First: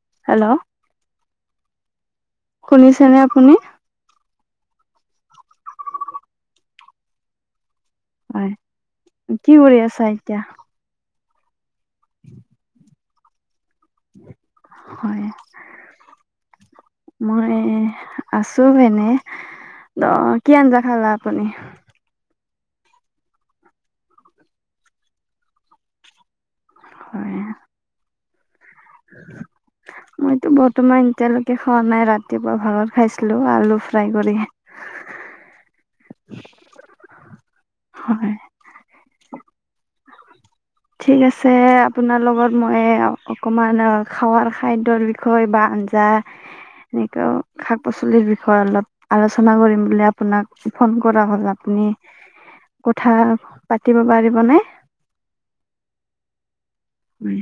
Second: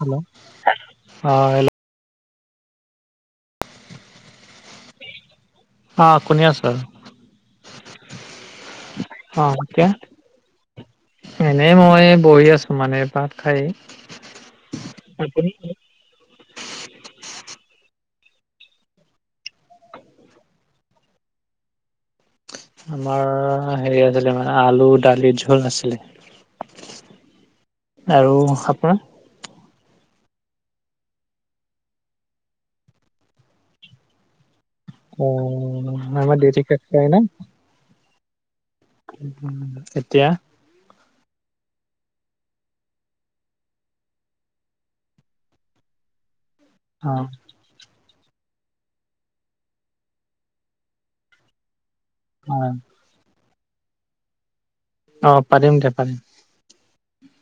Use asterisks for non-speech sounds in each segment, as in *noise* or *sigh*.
Hello! Hello অঁ hello! ' শুনিছানে আপুনি? আ শুনি আছো। হয়ঁ! কি কৰি আছা এতিয়া? এনেই মই বহি আছো মানে ভাত খাই। হয়ঁ! আপুনি মই আছো এনেই। অঁ কি আঞ্জা খালা আপুনি? আমাৰ হেৰি আছিলে মানে আলু দালিৰ জোল নাছিলে। হয়ঁ! আৰু আপোনাৰ? ও হহহচ মইতো বৰ্তমান এতিয়ালৈকে খোৱা নাই, ৰাতিপুৱা ভাগত খাইছিলো, আলু ফ্ৰাই কৰি। ওহহহ অঁ আমাৰ দিওটি টেট কৰে না। হয়ঁ। এতিয়া। ঠিক আছে, আপোনাৰ লগত মই অকণমান, খাৱোৱাৰ খাদ্যৰ বিষয়ে, বা আঞ্জা,,,, অ নিকাও শাক পাচলিৰ বিষয়ে অলপ আলোচনা কৰিম বুলি আপোনাক ফোন কৰা হ'ল আপুনি,,, হয়ঁ। কথা পাতিব পাৰিবনে? অঁ পাৰিম দে, পাৰিম। উমঁ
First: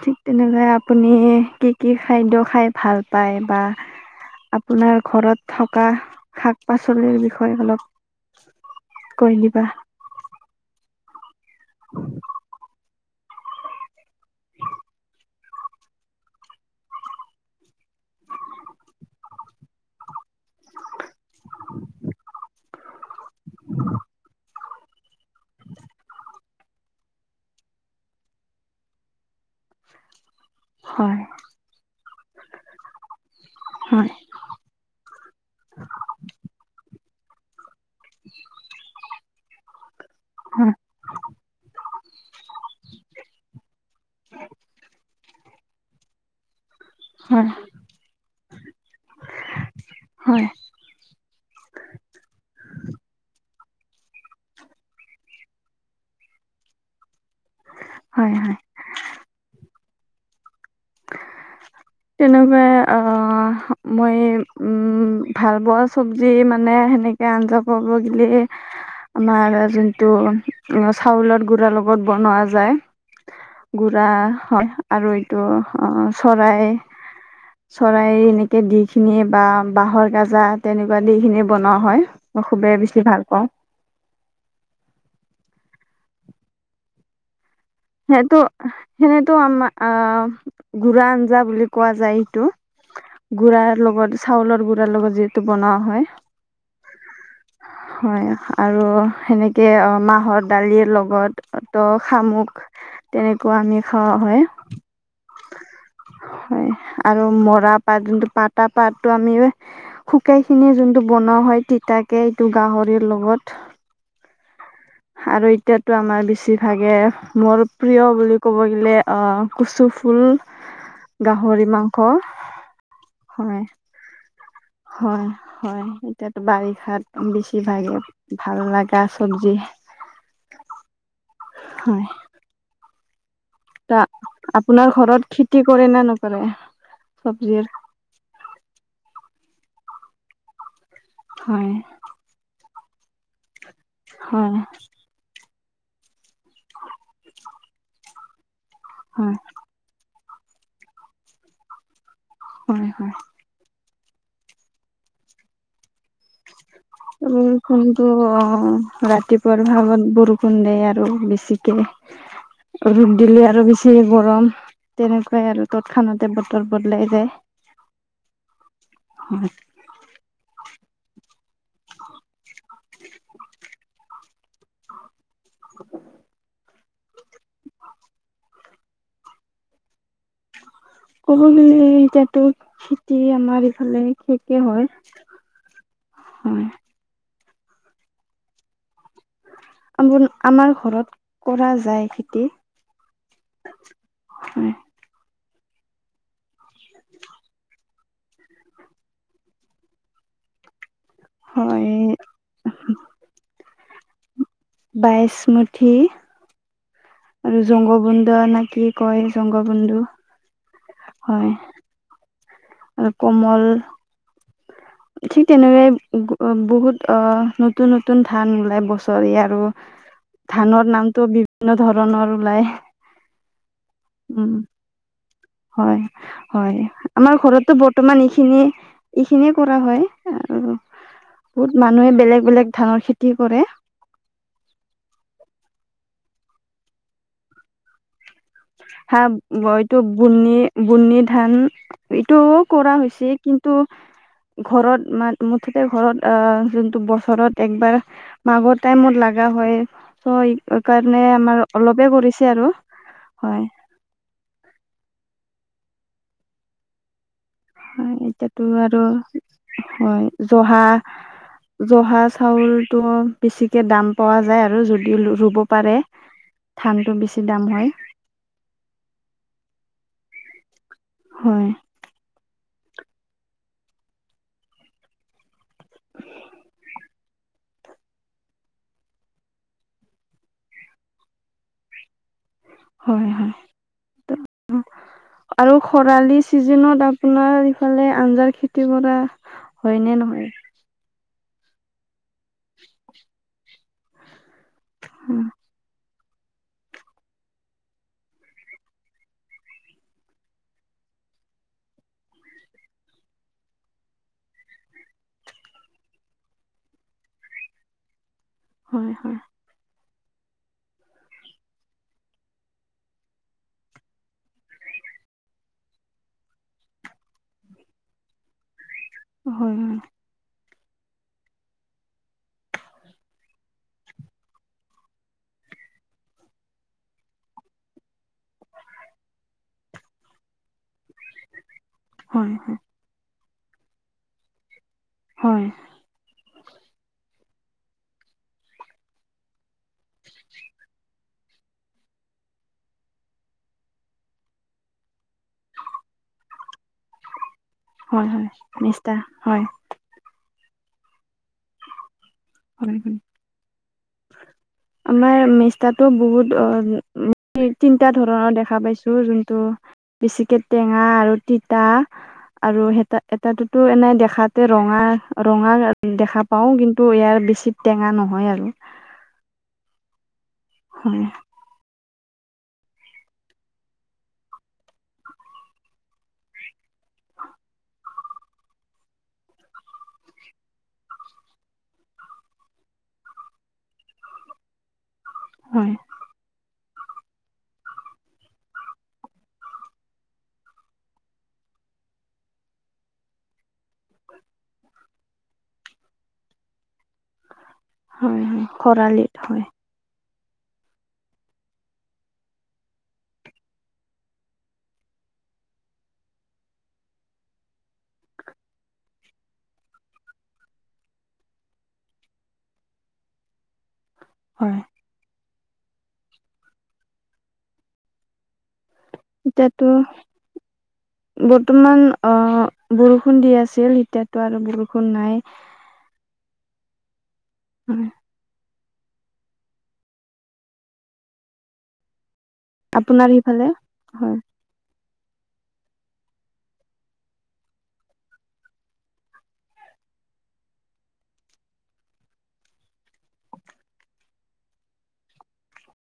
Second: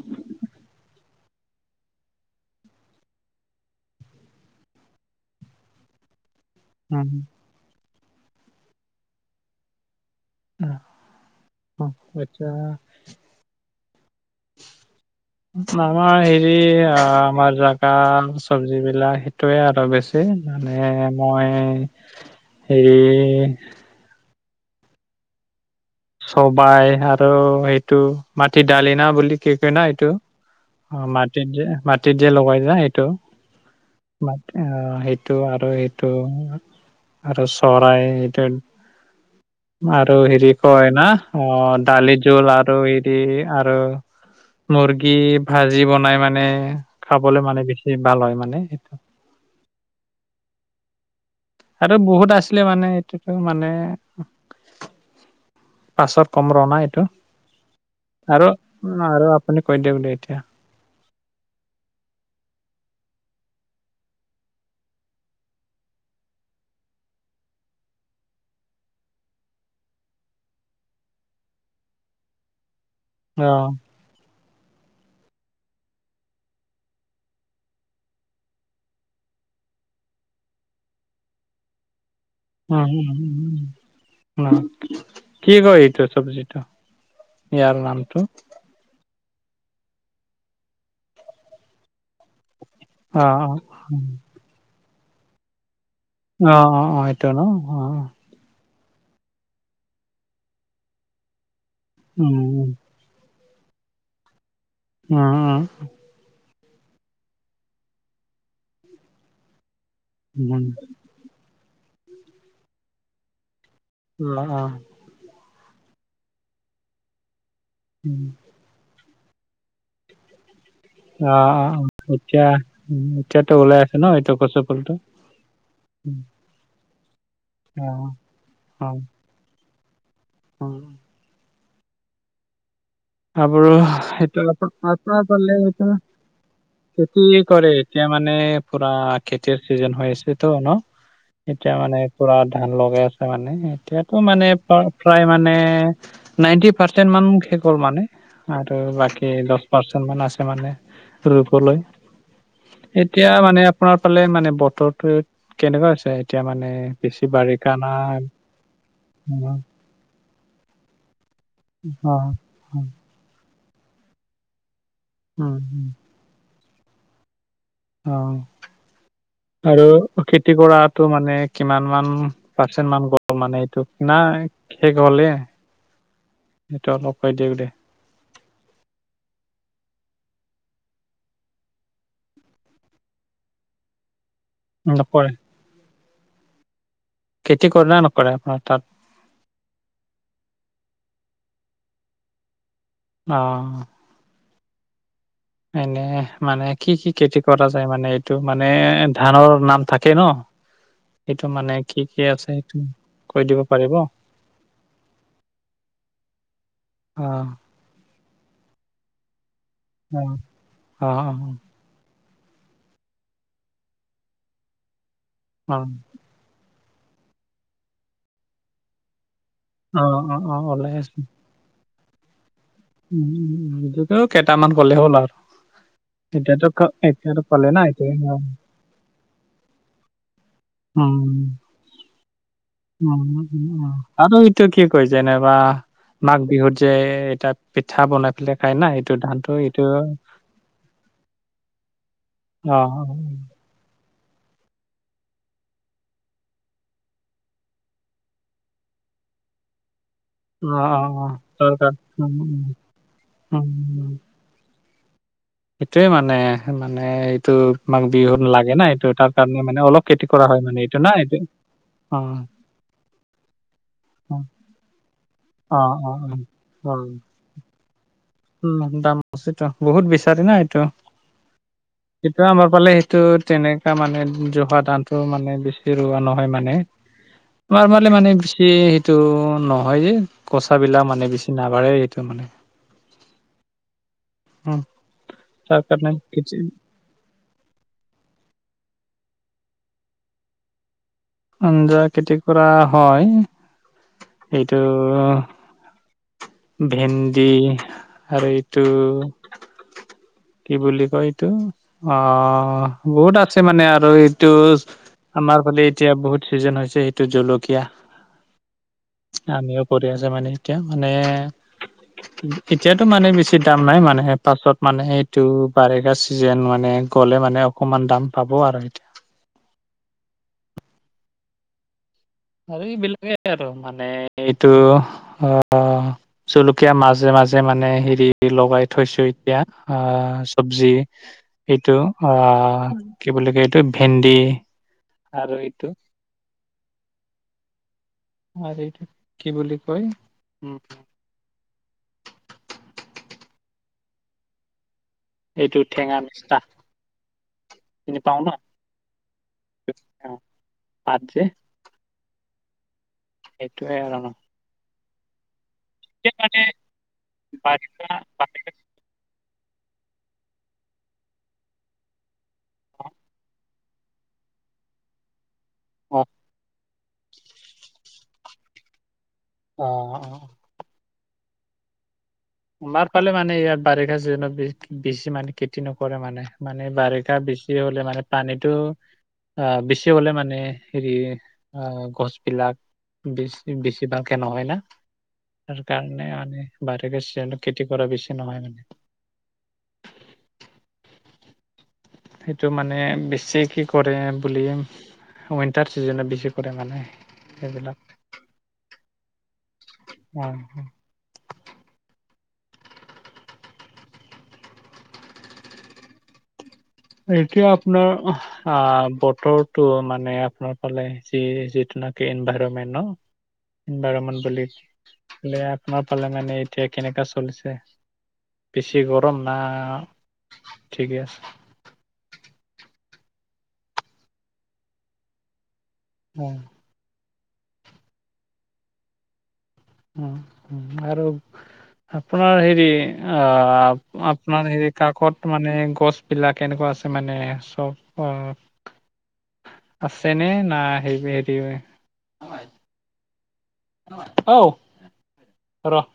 ঠিক তেনেকাই আপ আপুনি কি কি খাদ্য খাই ভাল পায় বা? আপোনাৰ ঘৰত থকা শাক পাচলিৰ বিষয়ে অলপ কৈ দিবা। অ অ আচ্ছা। *unintelligible* আমাৰ হেৰি অ' আমাৰ জাগা চবজি বিলাক টোৱে আৰু বেছি মানে মই হেৰি *inaudible* চবাই আৰু সেইটো, মাটি দালিনা বুলি কি কয় না এইটো। অ', হয় মাটিত যে মাটিত যে লগাই যে সেইটো। হয় *unintelligible* অ', সেইটো আৰু এইটো। আৰু চৰাই, এইটো আৰু হেৰি হয় কয় না', অ', দালি জোল আৰু এৰি আৰু মুৰ্গী ভাজি বনাই মানে খাবলে হয় মানে, বেছি ভাল হয় মানে সেইটো। হয় আৰু বহুত আছিলে মানে, এইটোতো মানে পাছত কম ৰ' না এইটো, হয় হয় আৰু-আৰু আপুনি কৈ দিয়ক দে এতিয়া। *inaudible* তেনেকুৱাই আ' মই ভালপোৱা চব্জি মানে, সেনেক কে আঞ্জা বব গিলে আমাৰ যোনটো, চাউলত গুৰাৰ লগত বনোৱা যায়। অ গুৰা হয়, আৰু এইটো চৰাই ছ চৰাই এনেকে দি খিনি বা বাঁহৰ গাজা তেনেকুৱা দি খিনি বনোৱা হয়। মই খুবেই বেছি ভাল পাওঁ। ন' কি কয় এইটো চব্জিটো, ইয়াৰ নাম? সেইটো, সেনেতো আমাৰ আহ' গুৰা আঞ্জা বুলি কোৱা যায় এইটো। অ অ গুড়াৰ লগত চাউলৰ গুৰাৰ লগত যিহেতু বনোৱা হয়। অ' অ' অ' এটো ন' অ। হয় আৰু সেনেকে মাহৰ দালিৰ লগত ত' উম শামুক তেনেকুৱা আমি খোৱা হয়। উম উ। হয় আৰু মৰা পাত যোনটো পাতা পাতটো আমি শুকাই উম খিনি যোনটো বনোৱা হয় তিতাকে, এইটো গাহৰিৰ লগত অ আৰু এতিয়াতো আমাৰ বেছিভাগে মোৰ প্ৰিয় উম বুলি ক'ব গ'লে, অ' কচু ফুল অ অ গাহৰি অ মাংস এতিয়া উম এতিয়াতো হয়, ওলাই আছে ন এইটো কচু ফুলটো হয় হয় এতিয়া বাৰিষাত বেছি অ ভাগে ভাল অ লাগা চবজি অ হয় তাপোৰ ত সেইটো *unintelligible* আপোনাৰ ঘৰত খেতি কৰে সেইটো নে নকৰে খেতি চব্জিৰ কৰে। এতিয়া মানে পুৰা খেতিৰ চিজন হৈ আছেতো ন হয় এতিয়া মানে পুৰা ধান লগাই আছে মানে এতিয়াতো মানে হয় প্ৰায় মানে নাইনটি পাৰ্চেন্ট মান শেষ হল মানে আৰু বাকী হয় দছ পৰ্চেন্তমান আছে মানে ৰোবলৈ, হয় হয় এতিয়া মানে আপোনাৰ ফালে মানে বতৰটো কেনেকুৱা আছে এতিয়া মানে? বেছি বাৰিষা না বৰষুণটো অ ৰাতিপুৱাৰ ভাগত বৰষুণ দিয়ে আৰু বেছি। অ ৰ'দ দিলে আৰু বেছিহে গৰম তেনেকুৱাই আৰু উম তৎক্ষণা তে বতৰ বদলাই যায়। অ', হয় আৰু খেতি কৰাটো মানে, কিমান মান পাৰ্চেণ্ট মান গ'ল মানে এইটো না শেষ হ'লে? *inaudible* সেইটো অলপ কয় দিয়ক দে। ক'ব গ'লে, এতিয়াতো খেতি আমাৰ ইফালে শেষে হ'ল, নকৰে হয়। খেতি কৰা নকৰা আপোনাৰ তাত? আমাৰ ঘৰত কৰা যায় খেতি। অঁ। হয়। এনে মানে কি কি খেতি কৰা যায় মানে, এইটো মানে ধানৰ নাম থাকে ন? *inaudible* এইটো মানে কি কি আছে সেইটো কৈ দিব পাৰিব? বাইচমুঠি অ' আৰু জংগ বন্দ নে কি কয় জংগ বন্ধু। অ' অ' হ আৰু কোমল ঠিক অ তেনেকুৱাই ত' বহুত নতুন নতুন ধান ওলাই বছৰি আৰু অ অ অ ধানৰ ওলাই নামটো বিভিন্ন ধৰণৰ ওলাই। এইটো উম কেইটামান ক'লে হ'ল আৰু এতিয়াতো এতিয়া কলে এতিয়াতো না এইটোৱে বৰ্তমান অ। এইখিনিয়ে এইখিনিয়ে কৰা হয়। আৰু উম বহুত মানুহে বেলেগ বেলেগ ধানৰ উম খেতি কৰে। উম উম আৰু এইটো কি কয় যেনেবা মাঘ বিহুত যে এতাত হা এইটো বুনি বুনি ধান এইটো অ অ কৰা হৈছে কিন্তু, ঘৰত ম মুঠতে ঘৰত আহ যোনটো বছৰত একবাৰ মাঘৰ টাইমত লগা হয় ত' অ অ সেইকাৰণে অ আমাৰ দৰকাৰ অলপে উম কৰিছে উম আৰু। হয় উম। এইটোয়ে মানে, মানে ত' মাঘ হয় বিহুত এতিয়াতো লাগে না আৰু এইটো তাৰ কাৰণে মানে অলপ খেতি কৰা হয় মানে এইটো না এইটো। অ জহা চাউলটো বেছিকে দাম অ পোৱা যায় আৰু যদি ৰু ব অ পাৰে, অ অ অ ধানটো বেছি দাম হয়। উম দাম বেছি বহুত বিচাৰে না এইটো। হয় সেইটো আমাৰ ফালে সেইটো তেনেকা মানে জহা ধানটো মানে বেছি ৰোৱা নহয় মানে। আমাৰ ফালে মানে বেছি সেইটো নহয় যে। কচাবিলাক মানে বেছি নাবাঢ়েই সেইটো। হয় হয়। উম আৰু তাৰ কাৰণে খৰালি খেতি চিজনত আপোনাৰ ইফালে আঞ্জাৰ খেতি কৰা হয় নে নহয়? আঞ্জাৰ খেতি কৰা হয়, এইটো ভেন্দি আৰু এইটো কি বুলি কয় এইটো, অ' বহুত আছে মানে আৰু এইটো আমাৰ ফালে এতিয়া বহুত ছিজন হৈছে সেইটো জলকীয়া হয় হয় আমিও কৰি আছে মানে এতিয়া মানে এতিয়াতো মানে বেছি দাম নাই মানেহে পাছত মানেহে এইটো বাৰিষা চিজন মানে গ'লে মানে অকমান দাম পাব আৰু। হয় হয় আৰু এইবিলাকেই আৰু মানে এইটো অ জলকীয়া মাজে - মাজে মানে হেৰি লগাই থৈছো এতিয়া অ চব্জি এইটো অ' হয় হয় কি বুলি কয় এইটো ভেন্দি আৰু হয় এইটো। আৰু এইটো কি বুলি কয়? এইটো ঠেঙা মিছা। চিনি হয় পাও হয়, ন নিষ্ঠা হয়। অ' পাত যে। হয় হয় সেইটোৱে অ'। আমাৰ মেষ্টাটোক বহুত মানে *unintelligible* বাৰিষা তিনটা ধৰণৰ বাৰিষা দেখা পাইছো যোন তো, বেছিকৈ টেঙা আৰু তিতা আৰু অ এটা এটাতো এনেই দেখাতে ৰঙা ৰঙা অ দেখা পাওঁ, কিন্তু ইয়াৰ বেছি টেঙা নহয় আৰু অঁ অঁ। হয়। *unintelligible* পালে মানে ইয়াত বাৰিষা চিজনত *unintelligible* বেছি মানে খেতি নকৰে মানে মানে বাৰিষা বেছি বেছি হলে মানে পানীটো আহ বেচি হলে মানে হেৰি আহ গছ বিলাক বেছি বেছিভাগকে নহয় না হয় তাৰকাৰণে *unintelligible* *unintelligible* তেন্তে খেতি কৰা বেছি নহয় মানে *inaudible* সেইটো মানে বেছিকে কৰে বুলি উইণ্টাৰ চিজনত বেছি কৰে মানে সেইবিলাক হয় হয়, খৰালিট হয় হয়। এতিয়া আপোনাৰ অহ। অ' বতৰটো মানে আপোনাৰ ফালে যি যিটো নাকি এনভাইৰনমেন্ট ন? বুলি হয় *unintelligible* আপোনাৰ ফালে মানে এতিয়া কেনেকা চলিছে? বেছি গৰম না এতিয়াতো ঠিকে আছে? বৰ্তমান অ' বৰষুণ দি আছিল এতিয়াতো আৰু বৰষুণ নাই উম উম। আৰু আপোনাৰ হেৰি আপোনাৰ সিফালে অ' হয় আপোনাৰ হেৰি কাকত মানে গছ বিলাক এনেকুৱা আছে মানে চব আহ আছে নে না *unintelligible* ঔ ৰ